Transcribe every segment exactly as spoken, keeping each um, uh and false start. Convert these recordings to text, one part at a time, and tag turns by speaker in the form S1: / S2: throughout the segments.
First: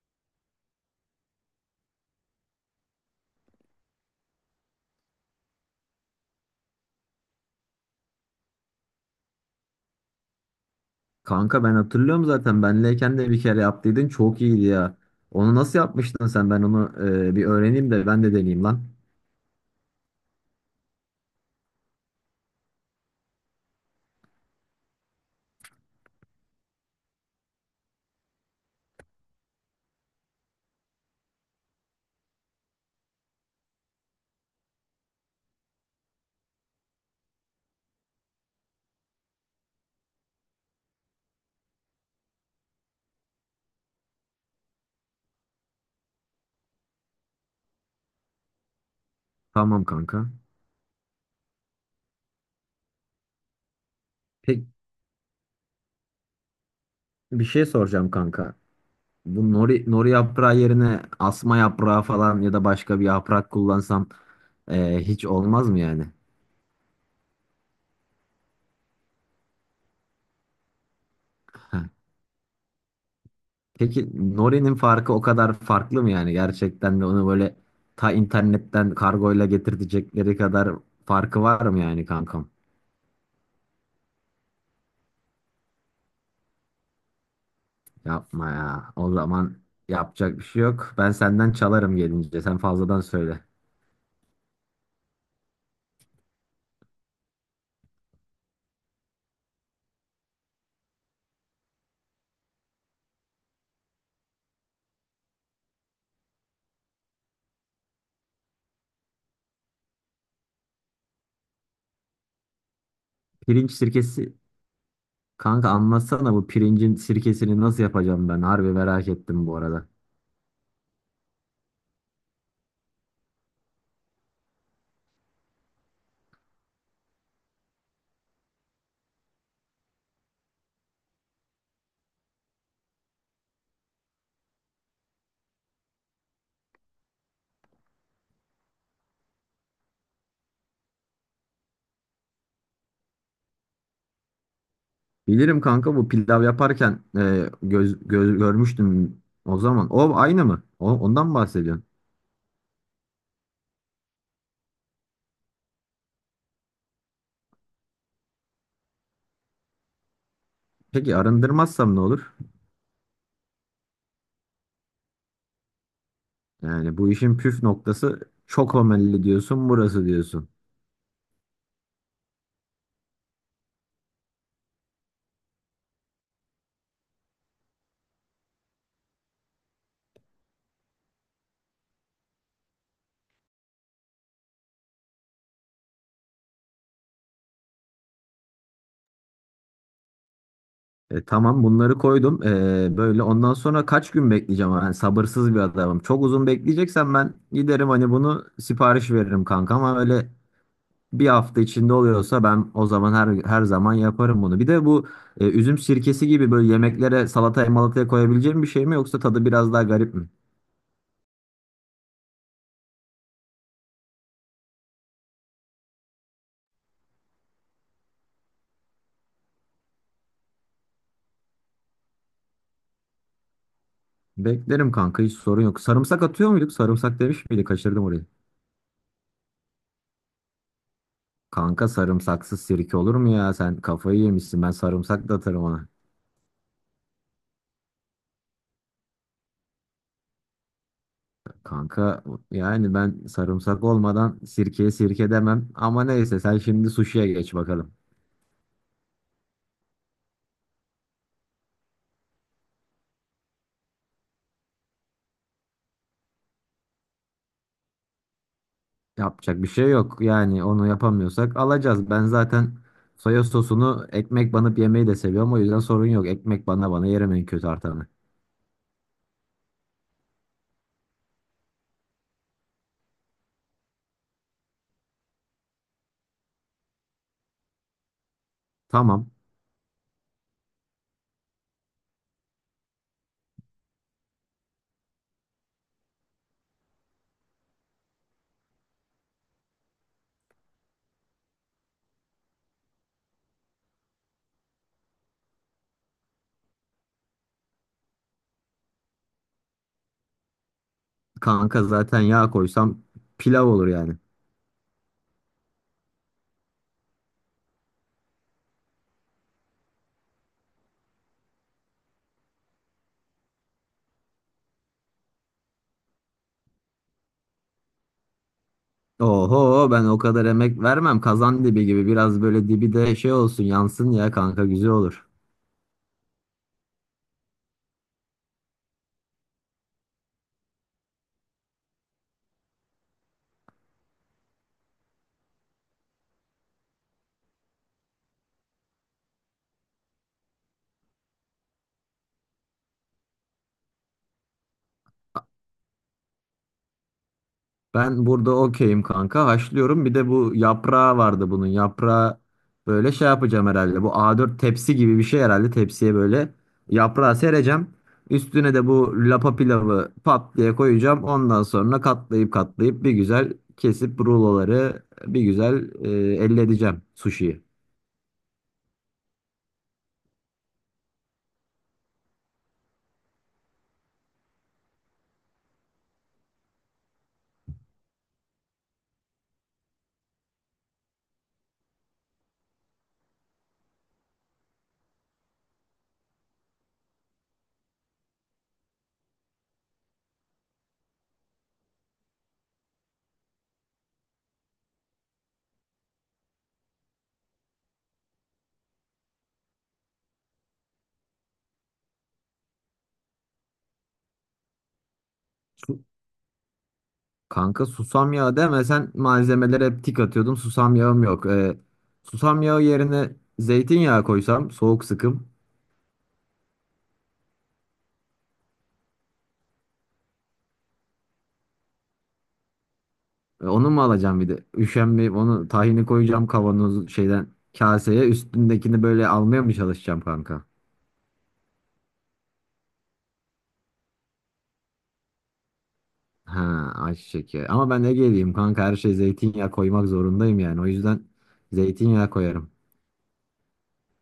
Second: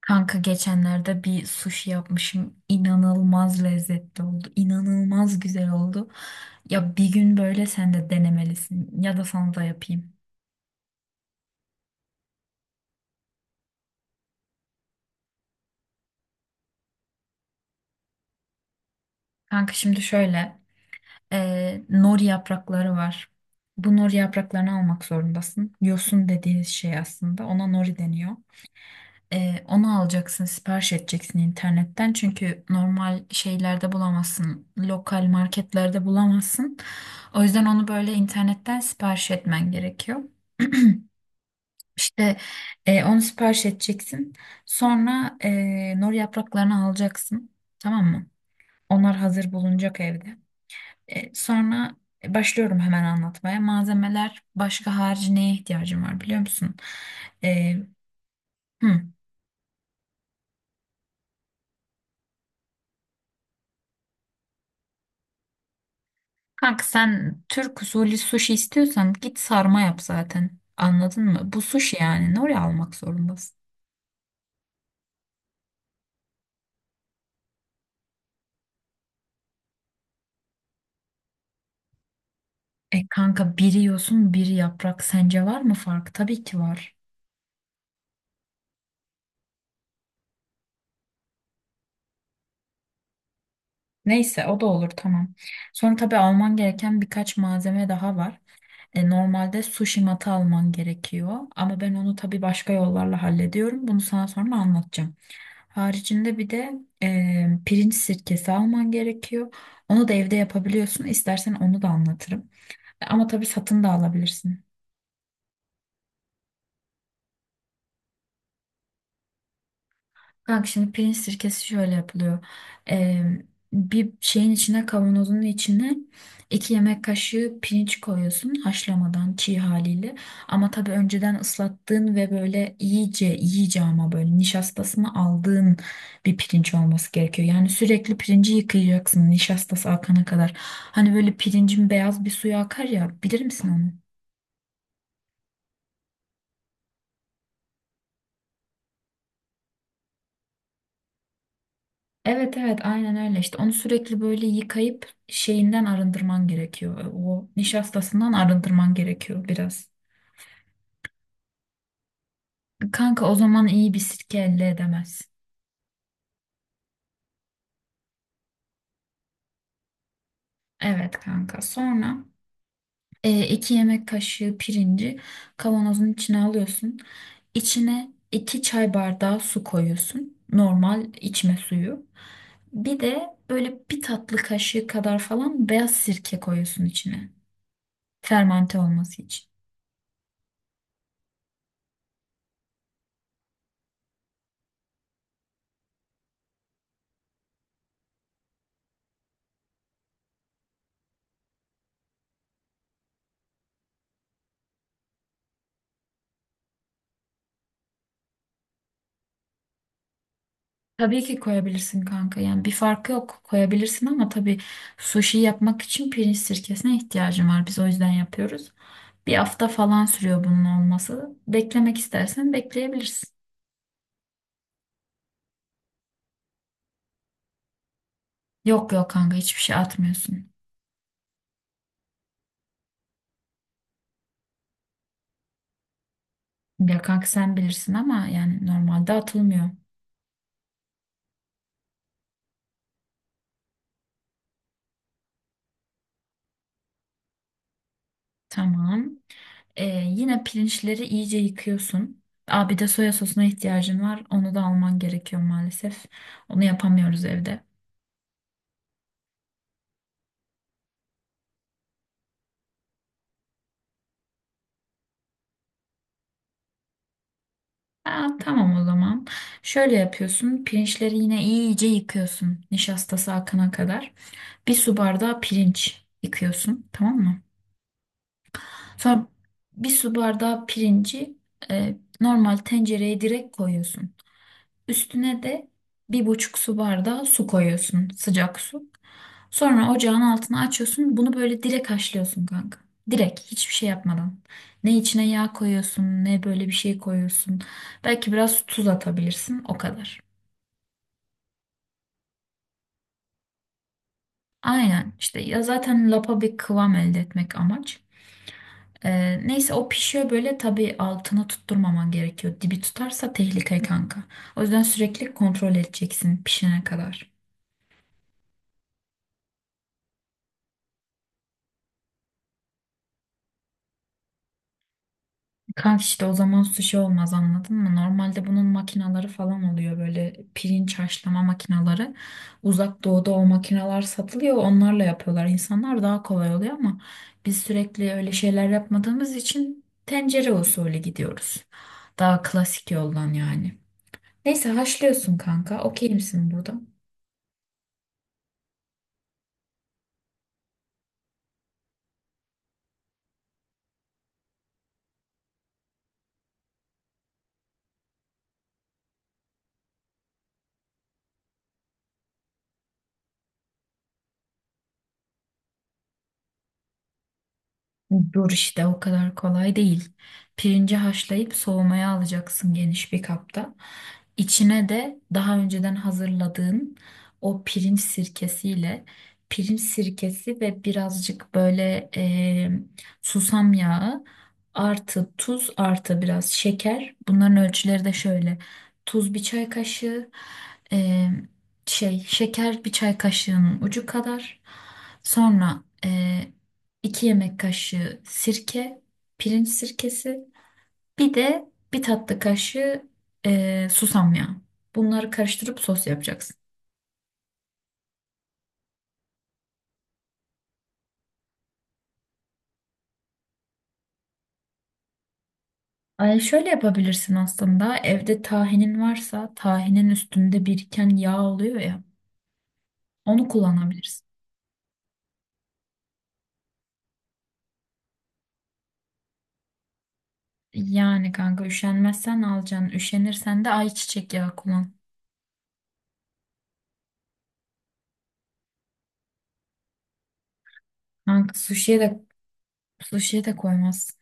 S1: Kanka geçenlerde bir sushi yapmışım. İnanılmaz lezzetli oldu. İnanılmaz güzel oldu. Ya bir gün böyle sen de denemelisin. Ya da sana da yapayım.
S2: Kanka ben hatırlıyorum zaten benleyken de bir kere yaptıydın çok iyiydi ya. Onu nasıl yapmıştın sen? Ben onu e, bir öğreneyim de ben de deneyeyim lan.
S1: Kanka şimdi şöyle. E, nori yaprakları var. Bu nori yapraklarını almak zorundasın. Yosun dediğiniz şey aslında. Ona nori deniyor. Ee, onu alacaksın, sipariş edeceksin internetten. Çünkü normal şeylerde bulamazsın. Lokal marketlerde bulamazsın. O yüzden onu böyle internetten sipariş etmen gerekiyor. İşte e, onu sipariş edeceksin. Sonra e, nor yapraklarını alacaksın. Tamam mı? Onlar hazır
S2: Tamam
S1: bulunacak
S2: kanka.
S1: evde. E, sonra başlıyorum hemen anlatmaya. Malzemeler
S2: Pek
S1: başka harici neye ihtiyacım var biliyor musun?
S2: bir şey
S1: E,
S2: soracağım kanka.
S1: hı.
S2: Bu nori, nori yaprağı yerine asma yaprağı falan ya da başka bir yaprak kullansam e, hiç olmaz mı yani?
S1: Kanka sen Türk usulü sushi istiyorsan git sarma yap zaten. Anladın mı? Bu
S2: Heh.
S1: sushi yani. Ne oraya almak zorundasın?
S2: Peki norinin farkı o kadar farklı mı yani? Gerçekten de onu böyle ta internetten kargoyla getirtecekleri kadar farkı var mı yani kankam?
S1: E kanka biri yosun biri yaprak. Sence var mı fark? Tabii ki var.
S2: Yapma ya. O zaman yapacak bir şey yok. Ben senden çalarım gelince. Sen fazladan söyle.
S1: Neyse o da olur tamam. Sonra tabii alman gereken birkaç malzeme daha var. E, normalde sushi matı alman gerekiyor. Ama ben onu tabii başka yollarla hallediyorum. Bunu sana sonra anlatacağım. Haricinde bir de e, pirinç sirkesi alman gerekiyor. Onu da evde yapabiliyorsun. İstersen onu da anlatırım. Ama tabii
S2: Pirinç
S1: satın da
S2: sirkesi.
S1: alabilirsin.
S2: Kanka anlatsana bu pirincin sirkesini nasıl yapacağım ben? Harbi merak ettim bu arada.
S1: Kanka şimdi pirinç sirkesi şöyle yapılıyor. Ee, bir şeyin içine kavanozun içine iki yemek kaşığı pirinç koyuyorsun haşlamadan çiğ haliyle. Ama tabii önceden ıslattığın ve böyle iyice iyice ama böyle nişastasını aldığın bir pirinç olması gerekiyor. Yani sürekli pirinci yıkayacaksın nişastası akana kadar. Hani böyle pirincin beyaz bir suyu akar ya bilir misin onu?
S2: Bilirim kanka bu pilav yaparken e, göz, göz, görmüştüm o zaman. O aynı mı? O, ondan mı bahsediyorsun?
S1: Evet evet aynen öyle işte onu sürekli böyle yıkayıp şeyinden arındırman gerekiyor. E, O nişastasından arındırman gerekiyor biraz.
S2: Peki arındırmazsam ne olur?
S1: Kanka o zaman iyi bir sirke elde edemez.
S2: Yani bu işin püf noktası çok homelli diyorsun, burası diyorsun.
S1: Evet kanka sonra e, iki yemek kaşığı pirinci kavanozun içine alıyorsun. İçine iki çay bardağı su koyuyorsun. Normal içme suyu. Bir de böyle bir tatlı kaşığı kadar falan beyaz sirke koyuyorsun içine. Fermante olması için.
S2: E, tamam bunları koydum. E, böyle ondan sonra kaç gün bekleyeceğim? Yani sabırsız bir adamım. Çok uzun bekleyeceksen ben giderim hani bunu sipariş veririm kanka, ama öyle bir hafta içinde oluyorsa ben o zaman her her zaman yaparım bunu. Bir de bu e, üzüm sirkesi gibi böyle yemeklere salataya malataya koyabileceğim bir şey mi, yoksa tadı biraz daha garip mi?
S1: Tabii ki koyabilirsin kanka. Yani bir farkı yok. Koyabilirsin ama tabii sushi yapmak için pirinç sirkesine ihtiyacım var. Biz o yüzden yapıyoruz. Bir hafta falan sürüyor bunun olması. Beklemek istersen bekleyebilirsin.
S2: Beklerim kanka, hiç sorun yok. Sarımsak atıyor muyduk? Sarımsak demiş miydi? Kaçırdım orayı.
S1: Yok yok kanka hiçbir şey atmıyorsun.
S2: Kanka sarımsaksız sirke olur mu ya? Sen kafayı yemişsin. Ben sarımsak da atarım ona.
S1: Ya kanka sen bilirsin ama yani normalde atılmıyor.
S2: Kanka yani ben sarımsak olmadan sirkeye sirke demem, ama neyse, sen şimdi suşiye geç bakalım.
S1: Tamam. Ee, yine pirinçleri iyice yıkıyorsun. Aa, bir de soya sosuna ihtiyacın var. Onu da alman gerekiyor maalesef. Onu yapamıyoruz evde.
S2: Yapacak bir şey yok yani, onu yapamıyorsak alacağız. Ben zaten soya sosunu ekmek banıp yemeyi de seviyorum, o yüzden sorun yok. Ekmek bana bana yerim en kötü artanı.
S1: Aa, tamam o zaman. Şöyle yapıyorsun. Pirinçleri yine iyice yıkıyorsun. Nişastası akana kadar. Bir su bardağı pirinç yıkıyorsun. Tamam mı? Sonra
S2: Tamam
S1: bir su bardağı pirinci e, normal tencereye direkt koyuyorsun. Üstüne de bir buçuk su bardağı su koyuyorsun, sıcak su. Sonra ocağın altını açıyorsun. Bunu böyle direkt haşlıyorsun kanka. Direkt hiçbir şey yapmadan. Ne içine yağ koyuyorsun, ne böyle bir şey koyuyorsun. Belki biraz tuz atabilirsin, o kadar.
S2: kanka, zaten yağ koysam pilav olur yani.
S1: Aynen işte ya zaten lapa bir kıvam elde etmek amaç. Ee, neyse o pişiyor böyle tabii altını tutturmaman gerekiyor. Dibi tutarsa tehlike kanka. O yüzden sürekli kontrol edeceksin pişene kadar.
S2: Oho, ben o kadar emek vermem, kazan dibi gibi biraz böyle dibi de şey olsun, yansın ya kanka, güzel olur.
S1: Kanka işte o zaman sushi olmaz anladın mı? Normalde bunun makinaları falan oluyor böyle pirinç haşlama makinaları. Uzak doğuda o makinalar satılıyor onlarla yapıyorlar. İnsanlar daha kolay oluyor ama biz sürekli öyle şeyler yapmadığımız için tencere usulü gidiyoruz. Daha klasik yoldan yani. Neyse haşlıyorsun kanka. Okey misin burada?
S2: Ben burada okeyim kanka. Haşlıyorum. Bir de bu yaprağı vardı bunun. Yaprağı böyle şey yapacağım herhalde. Bu A dört tepsi gibi bir şey herhalde. Tepsiye böyle yaprağı sereceğim. Üstüne de bu lapa pilavı pat diye koyacağım. Ondan sonra katlayıp katlayıp bir güzel kesip ruloları bir güzel e, elde edeceğim sushiyi.
S1: Dur işte o kadar kolay değil. Pirinci haşlayıp soğumaya alacaksın geniş bir kapta. İçine de daha önceden hazırladığın o pirinç sirkesiyle pirinç sirkesi ve birazcık böyle e, susam yağı artı tuz artı biraz şeker. Bunların ölçüleri de şöyle. Tuz bir çay kaşığı, e, şey şeker bir çay kaşığının ucu kadar. Sonra iki yemek kaşığı sirke, pirinç sirkesi, bir de bir tatlı kaşığı eee, susam yağı. Bunları karıştırıp
S2: Su-
S1: sos yapacaksın.
S2: Kanka susam yağı deme, sen malzemelere hep tik atıyordum. Susam yağım yok. E, susam yağı yerine zeytinyağı koysam, soğuk sıkım.
S1: Ay şöyle yapabilirsin aslında. Evde tahinin varsa tahinin üstünde biriken yağ oluyor ya. Onu
S2: E, onu mu
S1: kullanabilirsin.
S2: alacağım bir de? Üşenmeyip onu tahini koyacağım kavanoz şeyden kaseye. Üstündekini böyle almaya mı çalışacağım kanka?
S1: Yani kanka üşenmezsen alacaksın. Üşenirsen de ayçiçek yağı kullan.
S2: Ha, ayçiçek yağı. Ama ben ne geleyim kanka, her şey zeytinyağı koymak zorundayım yani. O yüzden
S1: Kanka suşiye de
S2: zeytinyağı koyarım.
S1: suşiye de koymaz.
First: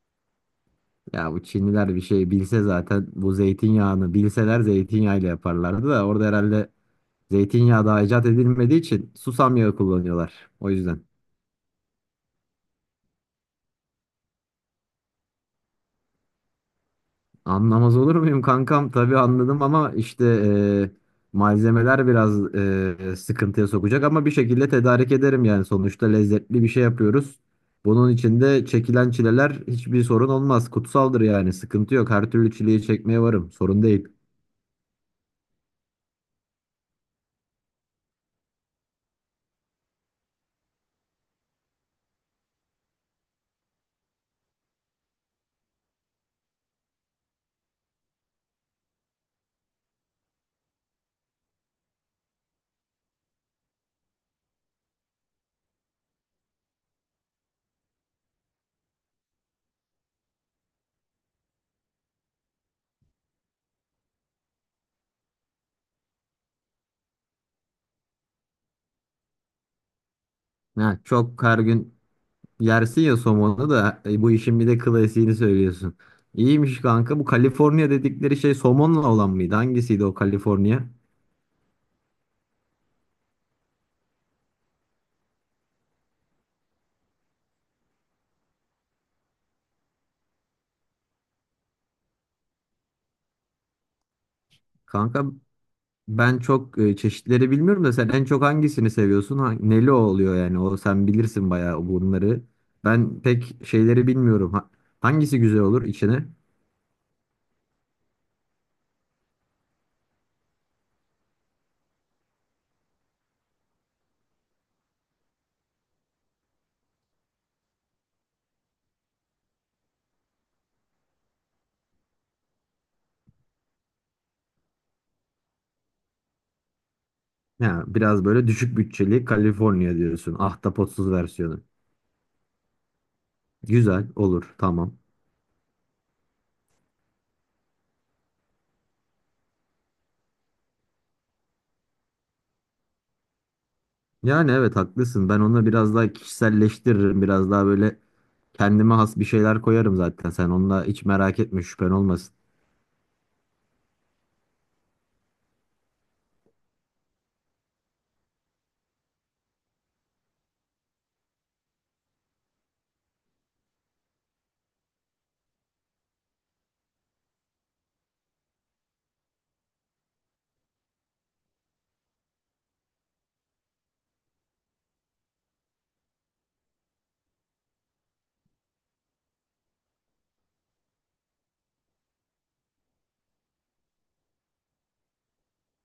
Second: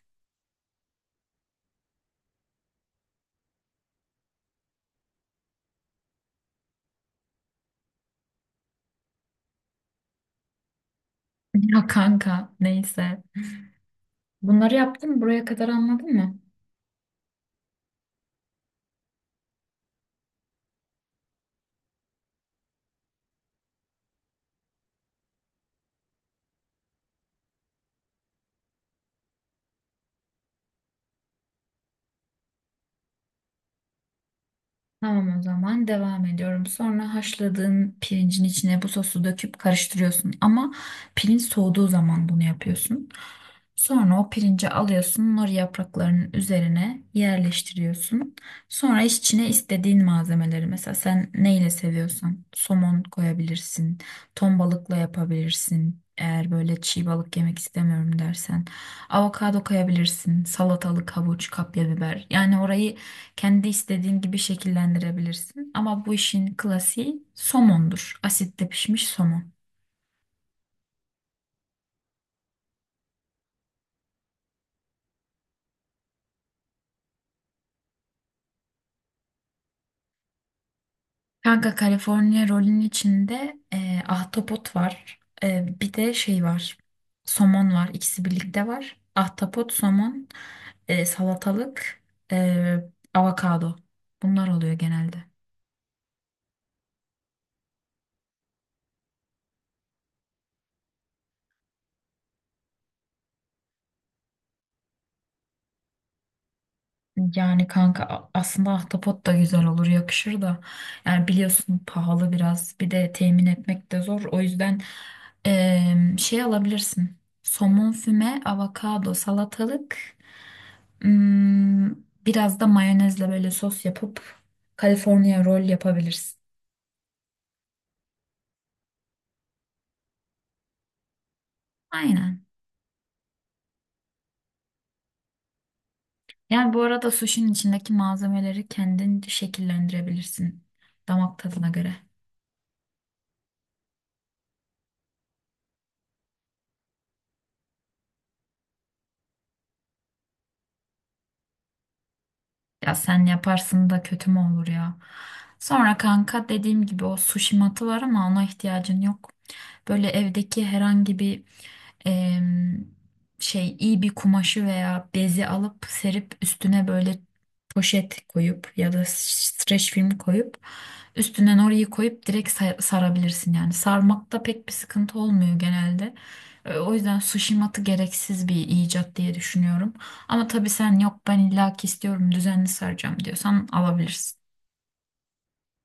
S2: Ya bu Çinliler bir şey bilse zaten, bu zeytinyağını bilseler zeytinyağıyla yaparlardı da, orada herhalde zeytinyağı daha icat edilmediği için susam yağı kullanıyorlar. O yüzden.
S1: Ya kanka neyse. Bunları yaptın mı? Buraya kadar anladın mı?
S2: Anlamaz olur muyum kankam? Tabii anladım, ama işte e, malzemeler biraz e, sıkıntıya sokacak, ama bir şekilde tedarik ederim yani, sonuçta lezzetli bir şey yapıyoruz. Bunun içinde çekilen çileler hiçbir sorun olmaz. Kutsaldır yani, sıkıntı yok. Her türlü çileyi çekmeye varım. Sorun değil.
S1: Tamam o zaman devam ediyorum. Sonra haşladığın pirincin içine bu sosu döküp karıştırıyorsun. Ama pirinç soğuduğu zaman bunu yapıyorsun. Sonra o pirinci alıyorsun, nori yapraklarının üzerine yerleştiriyorsun. Sonra içine istediğin malzemeleri mesela sen neyle seviyorsan somon koyabilirsin, ton balıkla yapabilirsin. Eğer böyle çiğ balık yemek istemiyorum dersen avokado koyabilirsin, salatalık, havuç, kapya biber. Yani orayı kendi istediğin gibi şekillendirebilirsin. Ama bu işin klasiği somondur. Asitte pişmiş somon.
S2: Ha, çok her gün yersin ya somonu da, e, bu işin bir de klasiğini söylüyorsun. İyiymiş kanka. Bu Kaliforniya dedikleri şey somonla olan mıydı? Hangisiydi o Kaliforniya?
S1: Kanka California rolün içinde e, ahtapot var. E, bir de şey var. Somon var. İkisi birlikte var. Ahtapot, somon, e, salatalık, e, avokado. Bunlar oluyor genelde.
S2: Kanka, ben çok e, çeşitleri bilmiyorum da, sen en çok hangisini seviyorsun? Ha- neli oluyor yani? O sen bilirsin bayağı bunları. Ben pek şeyleri bilmiyorum. Ha- hangisi güzel olur içine?
S1: Yani kanka a- aslında ahtapot da güzel olur, yakışır da. Yani biliyorsun pahalı biraz. Bir de temin etmek de zor. O yüzden e, şey alabilirsin. Somon füme, avokado, salatalık. Hmm, biraz da mayonezle böyle sos yapıp California roll yapabilirsin.
S2: Ya biraz böyle düşük bütçeli Kaliforniya diyorsun. Ahtapotsuz versiyonu.
S1: Aynen.
S2: Güzel olur, tamam.
S1: Yani bu arada suşinin içindeki malzemeleri kendin şekillendirebilirsin damak tadına göre.
S2: Yani evet, haklısın. Ben onu biraz daha kişiselleştiririm. Biraz daha böyle kendime has bir şeyler koyarım zaten. Sen onunla hiç merak etme, şüphen olmasın.
S1: Ya sen yaparsın da kötü mü olur ya? Sonra kanka dediğim gibi o sushi matı var ama ona ihtiyacın yok. Böyle evdeki herhangi bir em, şey iyi bir kumaşı veya bezi alıp serip üstüne böyle poşet koyup ya da streç film koyup üstüne orayı koyup direkt sa- sarabilirsin yani. Sarmakta pek bir sıkıntı olmuyor genelde. E, O yüzden sushi matı gereksiz bir icat diye düşünüyorum. Ama tabii sen yok ben illaki istiyorum düzenli saracağım diyorsan alabilirsin.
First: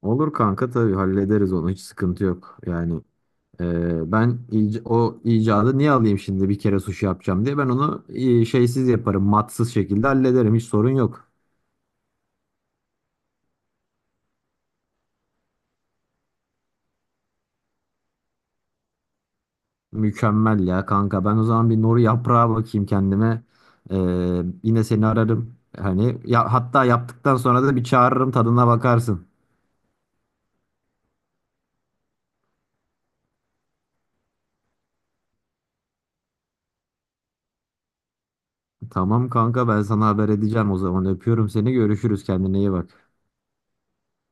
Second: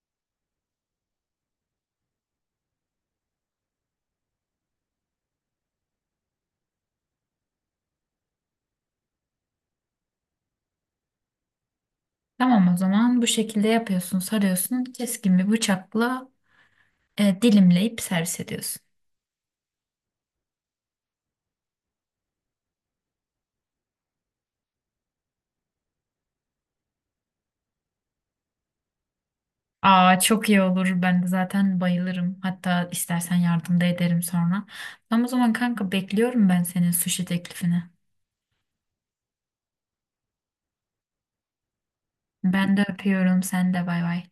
S2: Olur kanka, tabii hallederiz onu. Hiç sıkıntı yok. Yani Ee, ben ic- o icadı niye alayım şimdi bir kere sushi yapacağım diye. Ben onu e, şeysiz yaparım, matsız şekilde hallederim. Hiç sorun yok.
S1: Tamam o zaman bu şekilde yapıyorsun sarıyorsun keskin bir bıçakla e, dilimleyip servis ediyorsun.
S2: Mükemmel ya kanka. Ben o zaman bir noru yaprağı bakayım kendime. Ee, yine seni ararım. Hani ya, hatta yaptıktan sonra da bir çağırırım, tadına bakarsın.
S1: Aa çok iyi olur ben de zaten bayılırım hatta istersen yardım da ederim sonra. Tamam o zaman kanka bekliyorum ben senin sushi teklifini.
S2: Tamam kanka, ben sana haber edeceğim o zaman. Öpüyorum seni. Görüşürüz. Kendine iyi
S1: Ben de
S2: bak.
S1: öpüyorum sen de bay bay.